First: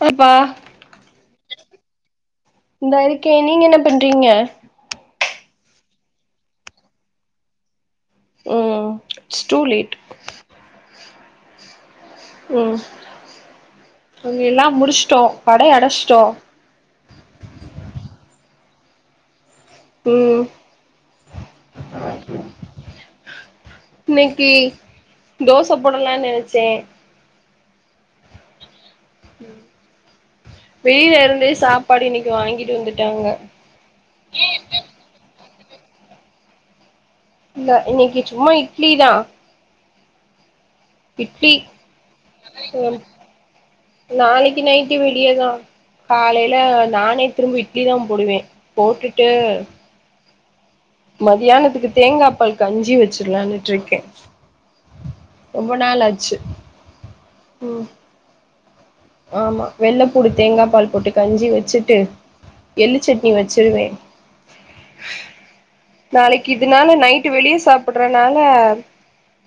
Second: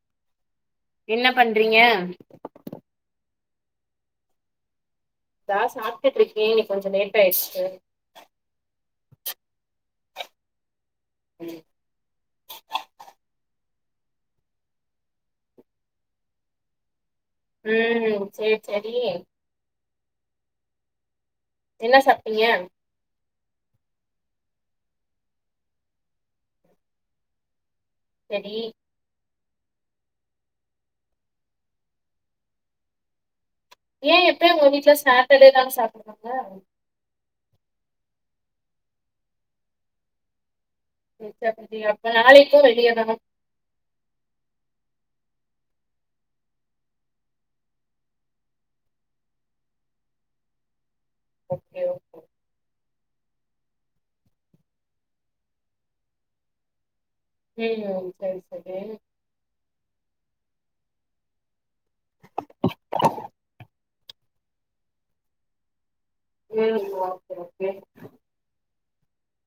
யப்பா றீங்க இந்தா இருக்கேன் நீங்க என்ன பண்றீங்க தா சாப்டுட்டு இருக்கே கொஞ்ச லேட்டா ஆயிச்சு உம் ஸ்டூலேட் உம் உம் அங்க எல்லா முடிசிடோம் கடை அடைசிடோம் உம் செர் செரி உம் என்ன சாப்ட்டீங்க இன்னைக்கு தோச போடலாம் நெனைசேன் செரி வெளில இருந்தே சாபாடு இன்னிகு வாங்கிடு வந்துடாங்க எல்லாரும் சாப்பிடுவாங்க இல்ல இன்க்கி சும்மா இட்லி தா இட்லி சரி அப்ப நாளைக்கு வெளிய உம் தான நாளைக்கு நைட் இன்னிகு வெளியதா காலைல நானே திரும்பி இட்லி தா போடுவே போட்டுட்டு ஓகே மதியானதுகு ஓகே தேங்கா பால் கஞ்சி வச் வெச்சிலாண்ருக்கே ரொம்ப நாள் ஆச்சு ம் உம் சரி சரி ஆமா வெள்ளபூடு தேங்கா பால் போட்டு கஞ்சி வச்சுடு எள்ளு சட்னி வச்சிருவே நாளைகு ம் இதனால நைட் ஓகே வெளிய ஓகே சாப்பிறனால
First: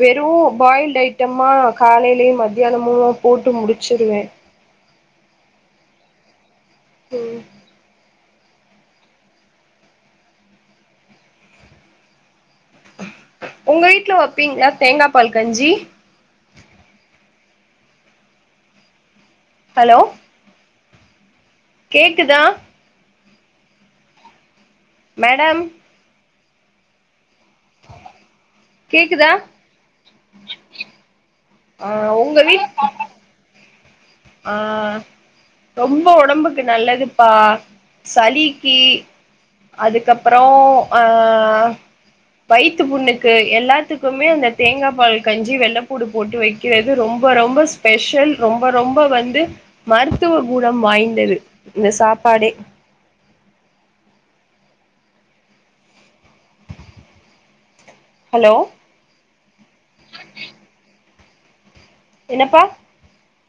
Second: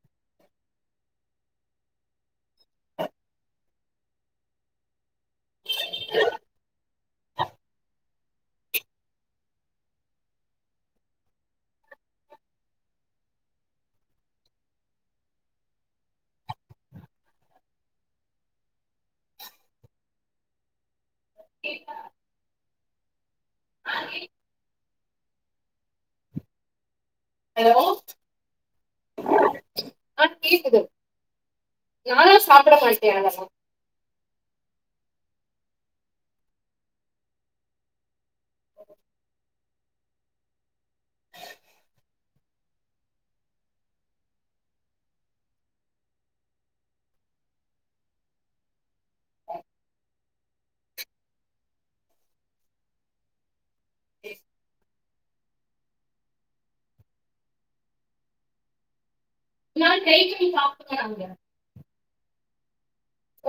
வெறு பாயில்டு ஐடமா காலையிலயும் மதியானமு போட்டு முடிச்சிருவே உம் உங்க வீட்ல வபீங்களா தேங்கா பால் கஞ்சி ஹலோ கேக்குதா மேடம் ஹலோ கேக்குதா ஆ கேக்குது ஆ நானு சாப்ட போய்டனால ஆஹ் ரொம்ப ஒடம்புகு நல்லதுபா சலிக்கி அதுகப்றம் அஹ் வைத்து புண்ணுகு எலாதுகுமே அந்த தேங்கா பால் கஞ்சி வெள்ளபூடு போட்டு வைகிறது ரொம்பரொம்ப ஸ்பெஷல் ரொம்பரொம்ப ரொம்ப வந்து மருதுவ குணம் வாய்ந்தது இந்த சாபாடே [unintelligible] ஹலோ இதனால கைகேயி சாபிராங்க என்னப்பா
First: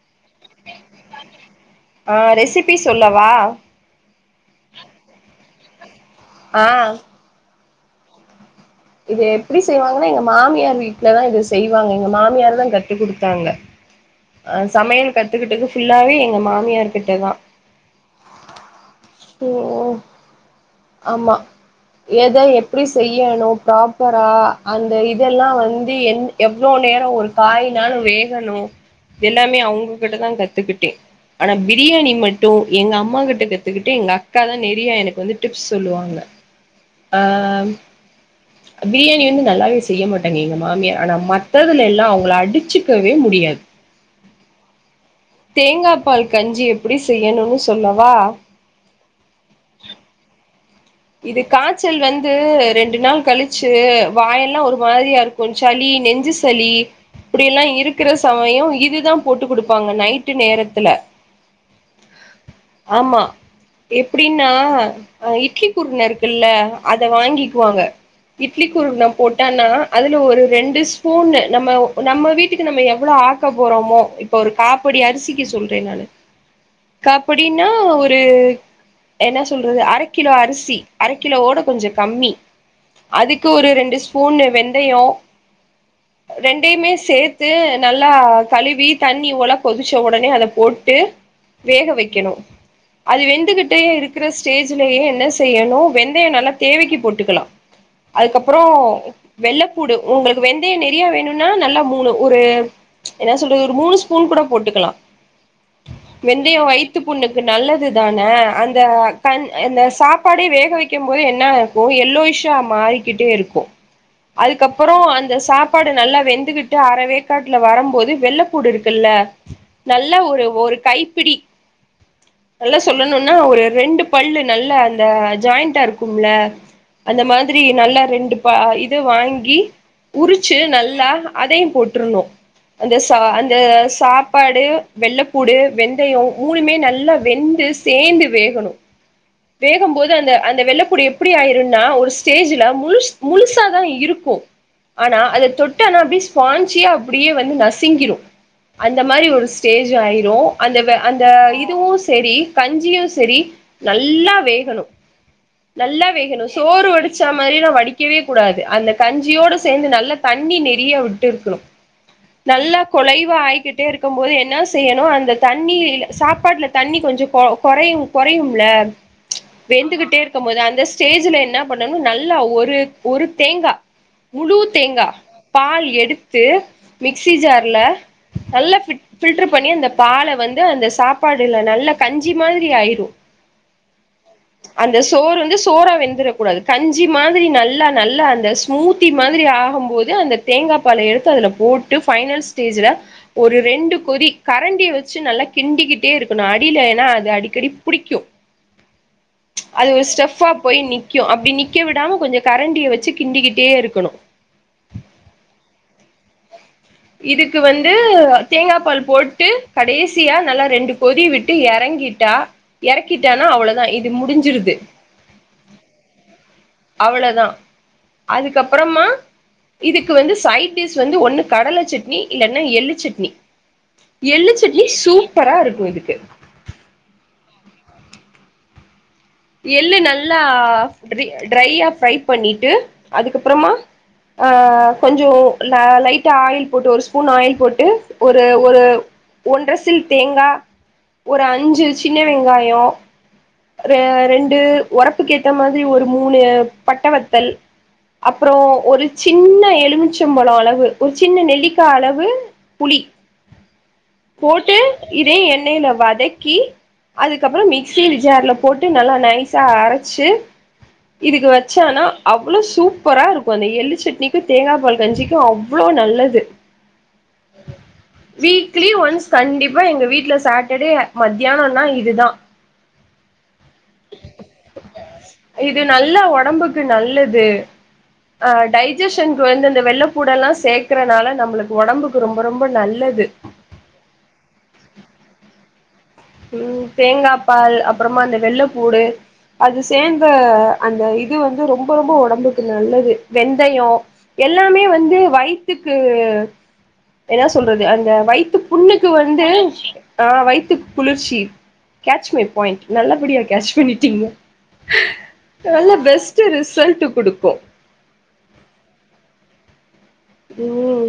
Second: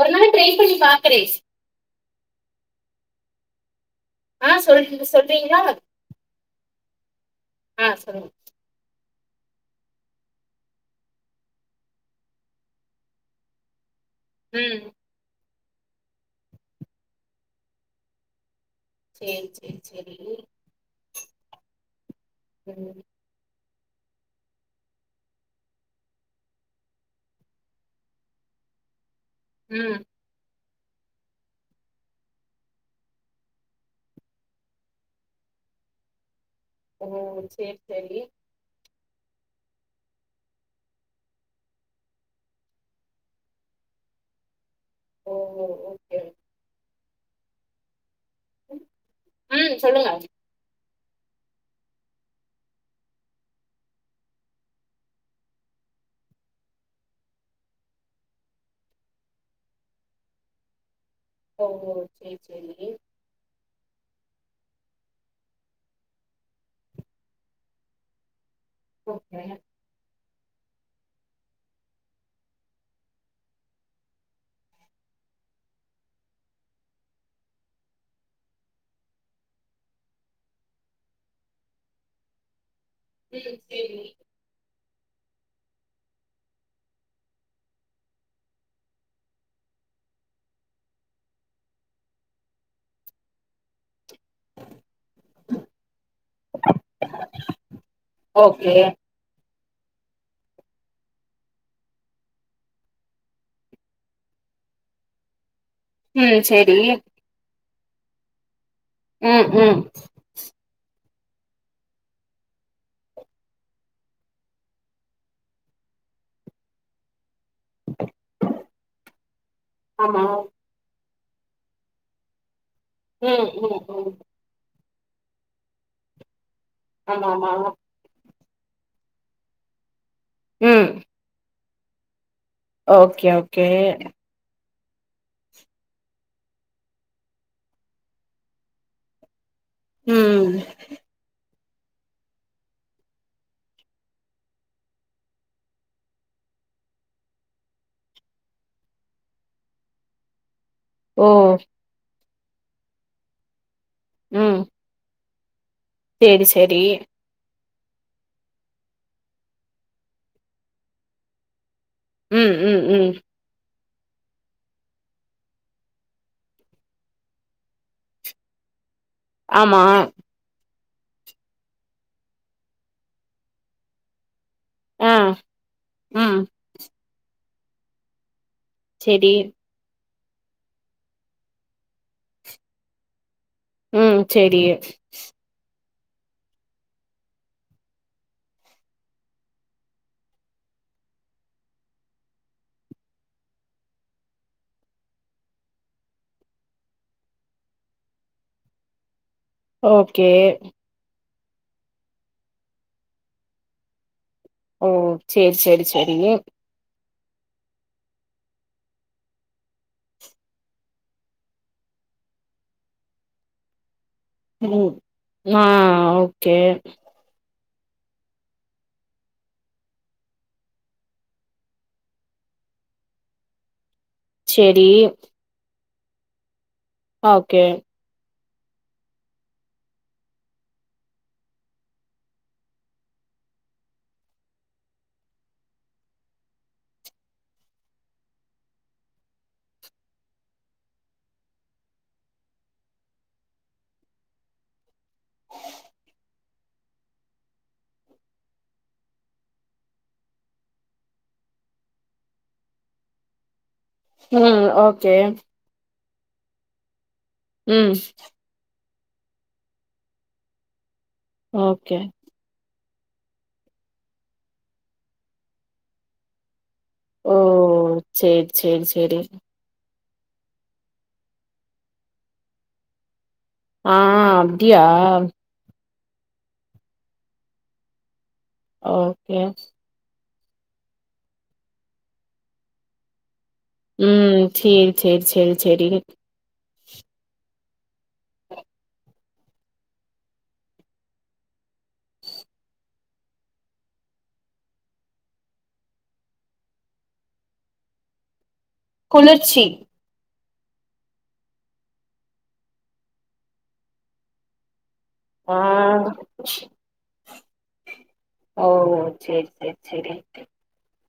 ஒரு நாள் ட்ரை பண்ணி பாக்குறே ஆஹ் ரெசிபி சொல்லவா ஆ ஆஹ் சொல் சொல்றீங்களா ஆஹ் ஆஹ் சொல்லுங்க இது எப்படி செய்வாங்கன்னா எங்க மாமியார் வீட்டுலதான் இது செய்வாங்க எங்க மாமியார் தான் கத்து குடுத்தாங்க ஆஹ் ம் சமையல் கத்துக்கிட்டது ஃபுல்லாவே எங்க மாமியார்கிட்ட தான் சேரி சேரி சேரி ஆமா எத ம் எப்படி செய்யணும் ப்ராப்பரா அந்த இதெல்லாம் வந்து என் எவ்வளவு நேரம் ஒரு காயினாலும் வேகணும் எல்லாமே ம் அவங்ககிட்ட தான் கத்துக்கிட் ஆனா பிரியாணி மட்டும் எங்க அம்மா கிட்ட கத்துக்கிட் எங்க அக்கா தான் நெறிய எனக்கு வந்து டிப்ஸ் சொல்லுவாங்க ஓ ஆ சேரி சேரி பிரியாணி வந்து நல்லாவே செய்ய மாட்டாங்க எங்க மாமியார் ஆனா மத்ததுல எல்லாம் அவங்கள அடிச்சுக்கவே முடியாது ஓ தேங்காய் ஓகே பால் கஞ்சி எப்படி செய்யணுன்னு சொல்லவா ம் சொல்லுங்க இது காய்ச்சல் வந்து ரெண்டு நாள் கழிச்சு வாய் எல்லாம் ஒரு மாதிரியா இருக்கும் சளி நெஞ்சு சளி இப்படிய எல்லாம் இருக்கிற சமயம் இதுதான் போட்டு குடுப்பாங்க நைட்டு நேரத்துல ஓ ஓ செரி செரி எப்பிடின்னா இட்லி குருனை இருக்குல்ல அத வாங்கிக்குவாங்க இட்லி குருனை ஓகே போட்டேன்னா அதுல ஒரு ரெண்டு ஸ்பூன் நம்ம நம்ம வீட்டுக்கு நம்ம எவ்வளோ ஆக்க போறோமோ இப்ப ஒரு காப் படி அரிசிக்கு சொல்றேன் நானு காப் படினா ஒரு என்ன சொல்றது அரை கிலோ அரிசி அரை கிலோ ஓட கொஞ்சம் கம்மி அதுக்கு ம் ஒரு ரெண்டு சேரி ஸ்பூன் வெந்தயம் ரெண்டையுமே சேர்த்து நல்லா கழுவி தண்ணி ஓல கொதிச்ச உடனே அத போட்டு வேக வைக்கணும் அது வெந்துகிட்டயே இருக்கிற ஸ்டேஜ்லயே செய்யணும் வெந்தயம் நல்லா தேவைக்கு போட்டுக்கலாம் அதுக்கப்புறம் ஓகே வெள்ள டு உங்களுக்கு வெந்தயம் நெறையா வேணும்னா நல்லா மூணு ஒரு என்ன சொல்றது ஒரு மூணு ஸ்பூன் கூட போட்டுக்கலாம் ம் வெந்தயம் சேரி வைத்து புண்ணுக்கு நல்ல துதானே அந் த கண் ம் ம் இந்த சாப் பாடே வேக வைக் க்கும் போது என்ன இருக்கும் எல்லோயிஷா மாறிக்கிட்டே இருக்கும் அதுக்கப்புறம் அந்த சாப்பாடு நல்லா வெந்துகிட்டு அறவே காட்டுல வரும் போது வெள்ளைப்பூடு இருக்குல்ல நல்ல ஆமா ஒரு ஒரு கை பிடி நல்லா சொல்லணும்னா ம் ஒரு ம் ரெண்டு ம் பல்லு நல்ல அந்த இதா ஜாயிண்டா இருக்கும்ல அந்த ஆமா மாதிரி ஆமா நல்லா ரெண்டு பா இது வாங்கி உரிச்சு ம் நல்லா அதயும் கூற்றணோ அந்த ச ஓகே அந்த ஓகே சாப்பாடு வெள்ளப்பூடு வெந்தயம் மூணுமே நல்லா வெந்து சேந்து வேகணும் வேகும் போது அந்த ம் அந்த வெள்ளப்புடு எப்டி ஆயிரும் நா ஒரு ஸ்டேஜ்ல முழுஸ் முழுசா தான் இருக்கும் ஆனா அத தொட்டனா அப்டியே வந்து ஃஸ்பாஞ்சே அப்டி நசிங்கிரும் அந்த மாரி ஒரு ஸ்டேஜ் ஆயிரும் அந்த அந்த ஓ இதுவும் சேரி கஞ்சியும் செரி நல்ல ம் வேகணும் நல்லா சேரி வேகணும் சேரி சோறு வடிச்சா மாரி நான் வ படிக்கவே கூடாது அந்த கஞ்சியோடு சேந்து நல்ல தண்ணி நெறய வுட்டு இருக்கணும் ம் நல்லா ம் ம் குலைவா ஆயிக்கிட் [unintelligible] போது என்ன செய்யணும் அந்த தண்ணி சாப்பாடுல தண்ணி கொஞ்சம் குறையும் குறையும்ல ஆமா வெந்துகிட்டே இருக்கும் போது அந்த ஸ்டேஜ்ல என்ன பண்ணனும் நல்லா ஒரு ஒரு தேங்கா முழு தேங்கா ஆ பால் ம் எடுத்து மிக்ஸி ஜார்ல நல்லா ஃபிட் சேரி ஃபில்டர் பண்ணி அந்த பால வந்து அந்த சாப்பாடுல நல்லா கஞ்சி மாதிரி ஆயிடும் ம் சேரி அந்த சோறு வந்து சோறா வெந் க்கூடாது கஞ்சி மாதிரி நல்லா நல்லா அந்த ஸ்மூத்தி மாதிரி ஆகும் போது அந்த தேங்கா பால எடுத்து அதுல போட்டு ஃபைனல் ஸ்டேஜ்ல ஒரு ரெண்டு கொதி கரண்டிய வச்சு நல்லா கிண்டிக்கிட்டே இருக்கணும் அடியில ஏன்னா அது அடிக்கடி புடிக்கும் அது ஒரு ஓகே ஸ்டெஃபா போய் நிக் அப்டி நிக்க விடாம கொஞ்சம் கரண்டிய வச்சு கிண்டிக்கிட்டே இருக்கணும் செரிங்க இதுக்கு வந்து தேங்கா பால் போட்டு கடைசியா நல்லா ரெண்டு கொதி விட்டு எறங்கிட்டா எறக்கிட்டாலும் அவ்வளதான் இது உம் ஆஹ் ஆஹ் அவ்வளதான் அதுக்கப்பறமா இதுக்கு வந்து சைடு டிஷ் வந்து ஒண்ணு கடல சட்னி இல்லன்னா எள்ளு சட்னி எள்ளு சேரி சட்னி சூப்பரா இருக்கும் இதுக் ஓகே எள்ளு நல்லா ட்ரையா ஃபிரை பண்ணிட்டு அதுக்கப்புறமா ஆ கொஞ்ச லைட்டா ஆயில் போட்டு ஒரு ஸ்பூன் ஆயில் போட்டு ஒரு ஒரு ஒன்ற சில் தேங்கா ஒரு அஞ்சு சின்ன வெங்காயொ ஒரு ரெண்டு ஒரப்புக்கு ஏத்த மாரி ஒரு மூணு பட்டவத்தல் அப்புறோ ஒரு சின்ன எலுமிச்சம்பழ அளவு ஒரு சின்ன நெல்லிக்கா அளவு புளி ம் போட்டு ஓகே இதையு எண்ணெய்ல வ தக்கி அதுக்கப்ற ம் மிக்சி ஜார்ல போட் டு நல்லா நைசா அரச்சு இதுக்கு வச்ச ஓகே அனா அவ்ளோ சூப் பரா இருக்கு இந்த எள்ளு சட்னிக்கு தேங்காய பால் கஞ்சிக்கு அவ்ளோ நல்லது ஓ சேரி சேரி வீக்லி சேரி ஒன்ஸ் கண்டிப்பா எங்க வீட் ட்ல சாட்டர்டே மத்யானொனா இதுதா ஆ அப்டியா து நல்லா ஒடம்புக்கு நல்லது ஆ டைஜஷன்க்கு ஓகே வந்து இந்த வெள்ள பூடல்லா சேக்குறனால நம்ளுக்கு ஒடம்புக்கு ரொம்ப ரொம்ப நல்லது உம் சேரி சேரி சேரி சேரி உம் தேங்கா பால் அப்புறமா இந்த வெள்ளப்பூடு அது சேந்த அந்த இது வந்து ரொம்ப ரொம்ப ஒடம்புக்கு நல்லது வெந்தயொ எல்லாமே வந்து வயித்துக்கு என்ன சொல்றது அந்த வயித்து புண்ணுக்கு வந்து குளிர்ச்சி ஆ வை த்து குளிர்ச்சி கேட்ச் மை பாயிண்ட் நல்லபடியா கேட்ச் பண்ணிட்டீங்க ஆ நல்லா பெஸ்ட்டு ரிசல்ட்டு குடுக் கு ஓ சேரி சேரி சேரி உம்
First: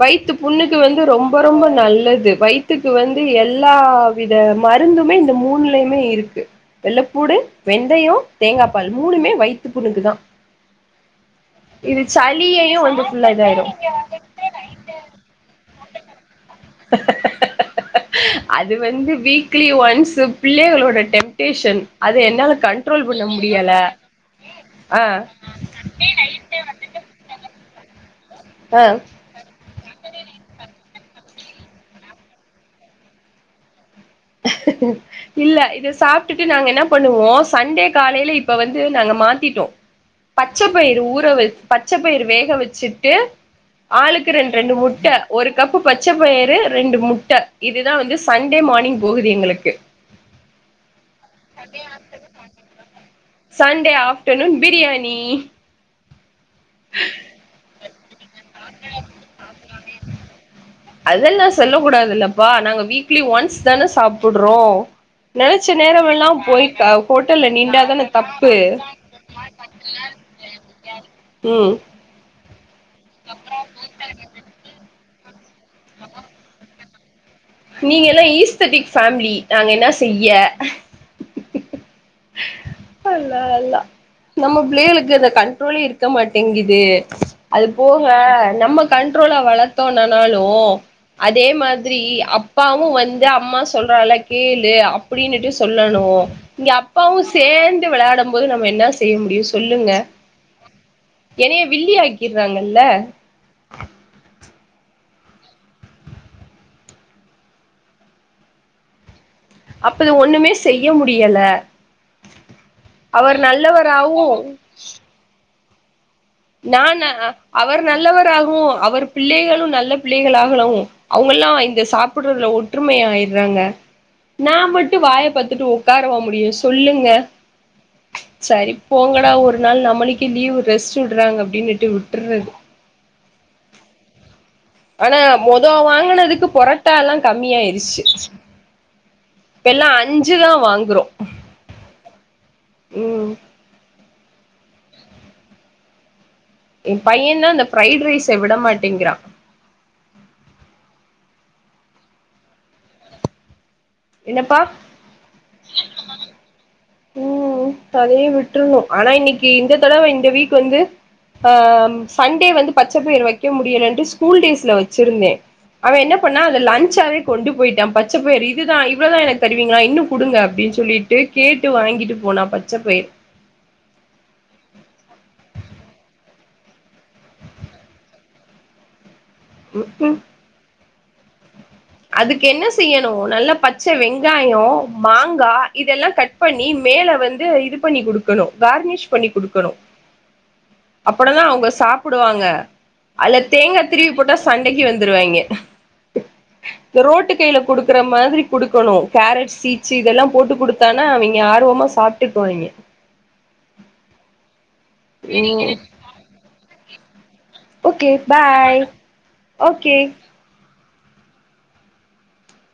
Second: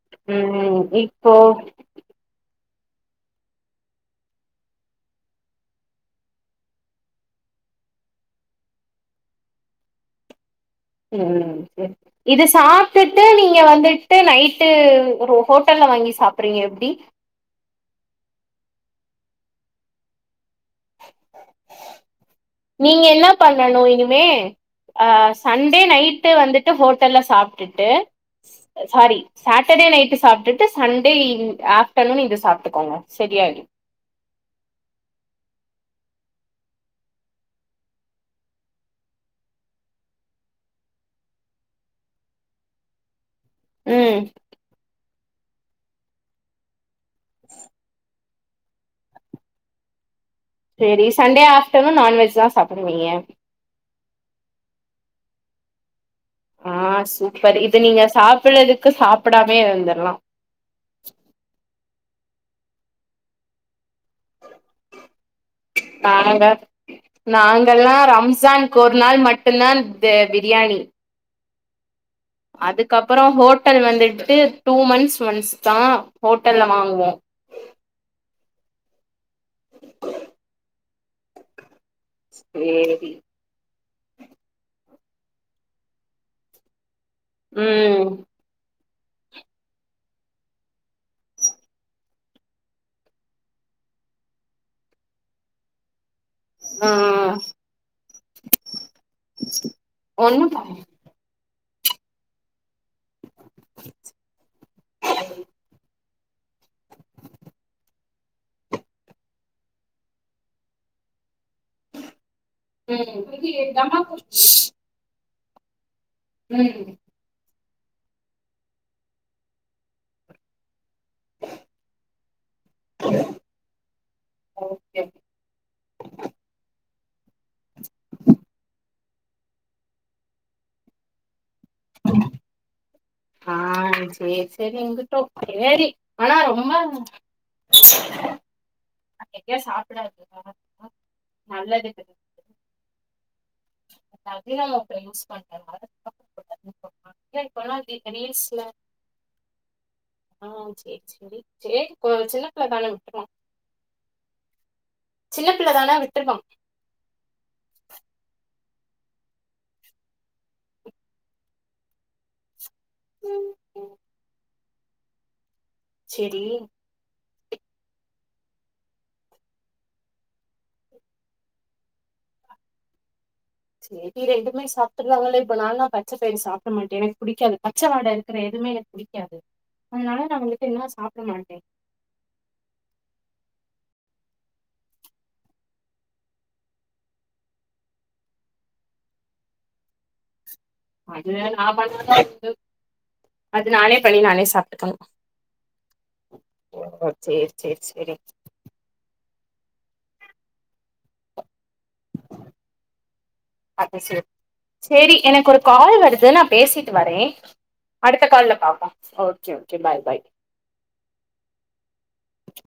வயித்து புண்ணுக்கு ம் வந்து இப்போ ரொம்ப ரொம்ப நல்லது வயித் த்துக்கு வந்து எல்லா வித மருந்துமே இந்த மூணுலயுமே இருக்கு வெள்ளப்பூடு வெந்தயொ தேங்காப் பால் மூணுமே வயித்து புண்ணுக்கு தா உம் இது இத சளியையு வந்து சாப்டுட்டு ஃபுல்லா நீங் க இதாயிரு வந்துட்டு நைட்டு ஒரு ஹோட்டல்ல வாங்கி சாப்புறீங்க எப்டி அது வந்து வீக்லி ஒன்ஸு நீங்க கண்ட்ரோல் பண்ண என்ன முடியல பண்ணணு இனிமே ஆ அ சண்டே நைட்டு வந்துட்டு ஹோட்டல்ல சாப்டுட்டு ஆ சாரி சாட் டர்டே நைட்டு சாப்டுட்டு சண்டே இ ஆஃப்டர்நூன் இது சாப்டுக்கோங்க சரியாயிடு இல்ல இத சாப்டுட்டு நாங்க என்ன பண்ணுவோ சண்டே காலைல இப்ப வந்து நாங்க மாத்திட்டோ பச்சப்பயிரு ஊற வ பச்சப்பயிர வேக வச்சுட்டு ம் ஆளுக்கு ரெண்டு ரெண்டு முட்ட ஒரு கப்பு பச்ச பயறு ரெண்டு மு ட்ட இதுதான் வந்து சண்டே மார்னிங் போகுது எங்களுக்கு செரீஸ் சண்டே ஆஃப்டநூன் நான்வெஜ் தான் சாப்பிடுவீங்க ஆஃ ப்டநூன் பிரியாணி ஆஹ் சூப்பர் இது நீங்க சாப்பிறதுக்கு சாப்பிடாமே இருந்துர்ல்லாம் அது எல்லாம் சொல்ல கூடதுல்ல வா நாங்க வீக்லி ஒன்ஸ் தான சாப்பிடுறோம் நினைச்ச நேரம் எல்லாம் நாங்க போய ஹோட்டல்ல நாங்கல்லா நின்னாடதானே தப்பு ரம்ஜான்க்கு ஒரு நாள் மட்டுந்தா இந்த உம் அது அப்பரோம் ஹோட்டல் வந்துட்டு டூ மன்ஸ் மன்ஸ் தான் ஹோட்டல்ல வாங்குவோம் நீங்கல்லா ஈஸ்தடிக் ஃபேமிலி நாங்க என்ன செய்ய சேரி அல்ல அல்ல நம்ம பிளையளுக்கு இந்த கண்ட்ரோலே இருக்க மாட்டேங்குது அது போக ம் நமக் கண்ட்ரோல வளர்த்தோ நனாலும் அதே மாதிரி அப்பாவு வந்து அம்மா சொல்றால கேளு அப்படின்னுட்டு சொல்லணும் ஆ அப்பாவும் சேந்து விளையாடும் போது நம்ம என்ன செய்ய முடியும் சொல்லுங்க ஒண்ணு என்னைய வில்லி ஆக்கிறாங்கல்ல [inaudible] அப்ப அது ஒண்ணுமே செய்ய முடியல ம் அவர் நல்லவராவும் ம் நான்ன அவர் நல்லவராகவும் அவர் பிள்ளைகளு நல்ல பிள்ளைகளாகலவும் அவங்கல்லா இந்த சாப்பிடுறதுல ஒற்றுமை ஆய்றாங்க நா ஓகே மட்டும் வாய பாத்துட்டு உக்காரவ முடியும் சொல்லுங் கே சரி போங்கடா ஒரு நாள் நம்மளீக்கு லீவ் ரெஸ்ட் சொல்றாங்க அப்டின்னுட்டு விட்டுருறது ஆஹ் சேரி சேரி ஆனா எங்கிட்டோ மொதோ சேரி ஆனா வாங்கினதுக்கு ரொம்ப புரட்டால்லாம் கம்மியாயிருச்சு அக்க இப்பெல்லா சாப்பிடாது அஞ்சுதா நல்லது க உம் அதையும் ந யூஸ் பண் என் பையன் தான் இந்த பிரரைட் ரைஸ்ஸ விட ரீல்ஸ்ல மாட்டேங்கிறான் ஆ சேரி சேரி சின்ன பிள்ள தானே விட்டுருவான் என்னப்பா சின்ன பிள்ளைதானா விட்ருவான் உம் அதே விட் ருனும்ஆனா இன்னைக்கு இந்த தடவை இந்த வீக் வந்து அஹ் சண்டே வந்து பச்சைப்பயிர் வைக்க முடியலைட்டு ஸ்கூல் டேஸ்ல வச்சிருந்தேன் அவன் என்ன பண்ணா சேரி அத லஞ்ச்சாவே கொண்டு போயிட்டான் பச்சைப்பயர் இதுதான் இவ்ளவுதான் எனக்கு தருவீங்களா இன்னும் குடுங்க அப்படின்னு சொல்லிட்டு கேட்டு விட்டு வாங்கிட்டு போனா பச்சை பயிர் சேரி ரெண்டுமே சாப்டுருறாங்கல்ல நாளான் பச்சைபயறு சாப்பிட மாட்டேன் எனக்கு புடிக்காது பச்ச வாடை இருக்க எதுமே எனக்கு புடிக் க்காது ம்ஹும் அதனால நான் உங்களுக்கு என்னா சாப்ப மாட்டேன் அதுக்கு என்ன செய்யணும் நல்ல பச்சை வெங்காயம் மாங்கா இதெல்லாம் கட் பண்ணி மேல வந்து இது பண்ணி குடுக்கணும் கார்னிஷ் பண்ணி குடுக்கணும் அப்புட அது தான் நா அவுங்க பண்ணாதா சாப்பிடுவாங்க உண்டு அல்ல அது தேங்காய் நானே திருவி பண்ணி போட்டா நானே சண்டைக்கு சாப்ட்டுக்கணு வந்துருவாங்க இந்த ஓ ரோட்டு சேரி கையில சேரி குடுக்குற சேரி மாதிரி குடுக்கணும் கேரட் சீட்சு இதெல்லாம் போட்டு கொடுத்தானா அவங்க ஆர்வ மா சாப்பிட்டுக்குவாங்க அது சேரி சேரி எனக்கு ஒரு கால் வருது நான் பேசிட் வரேன் ஓகே அடுத்த கால்ல பாய் பாப்போம் ஓகே ஓகே பாய் பாய் [inaudible]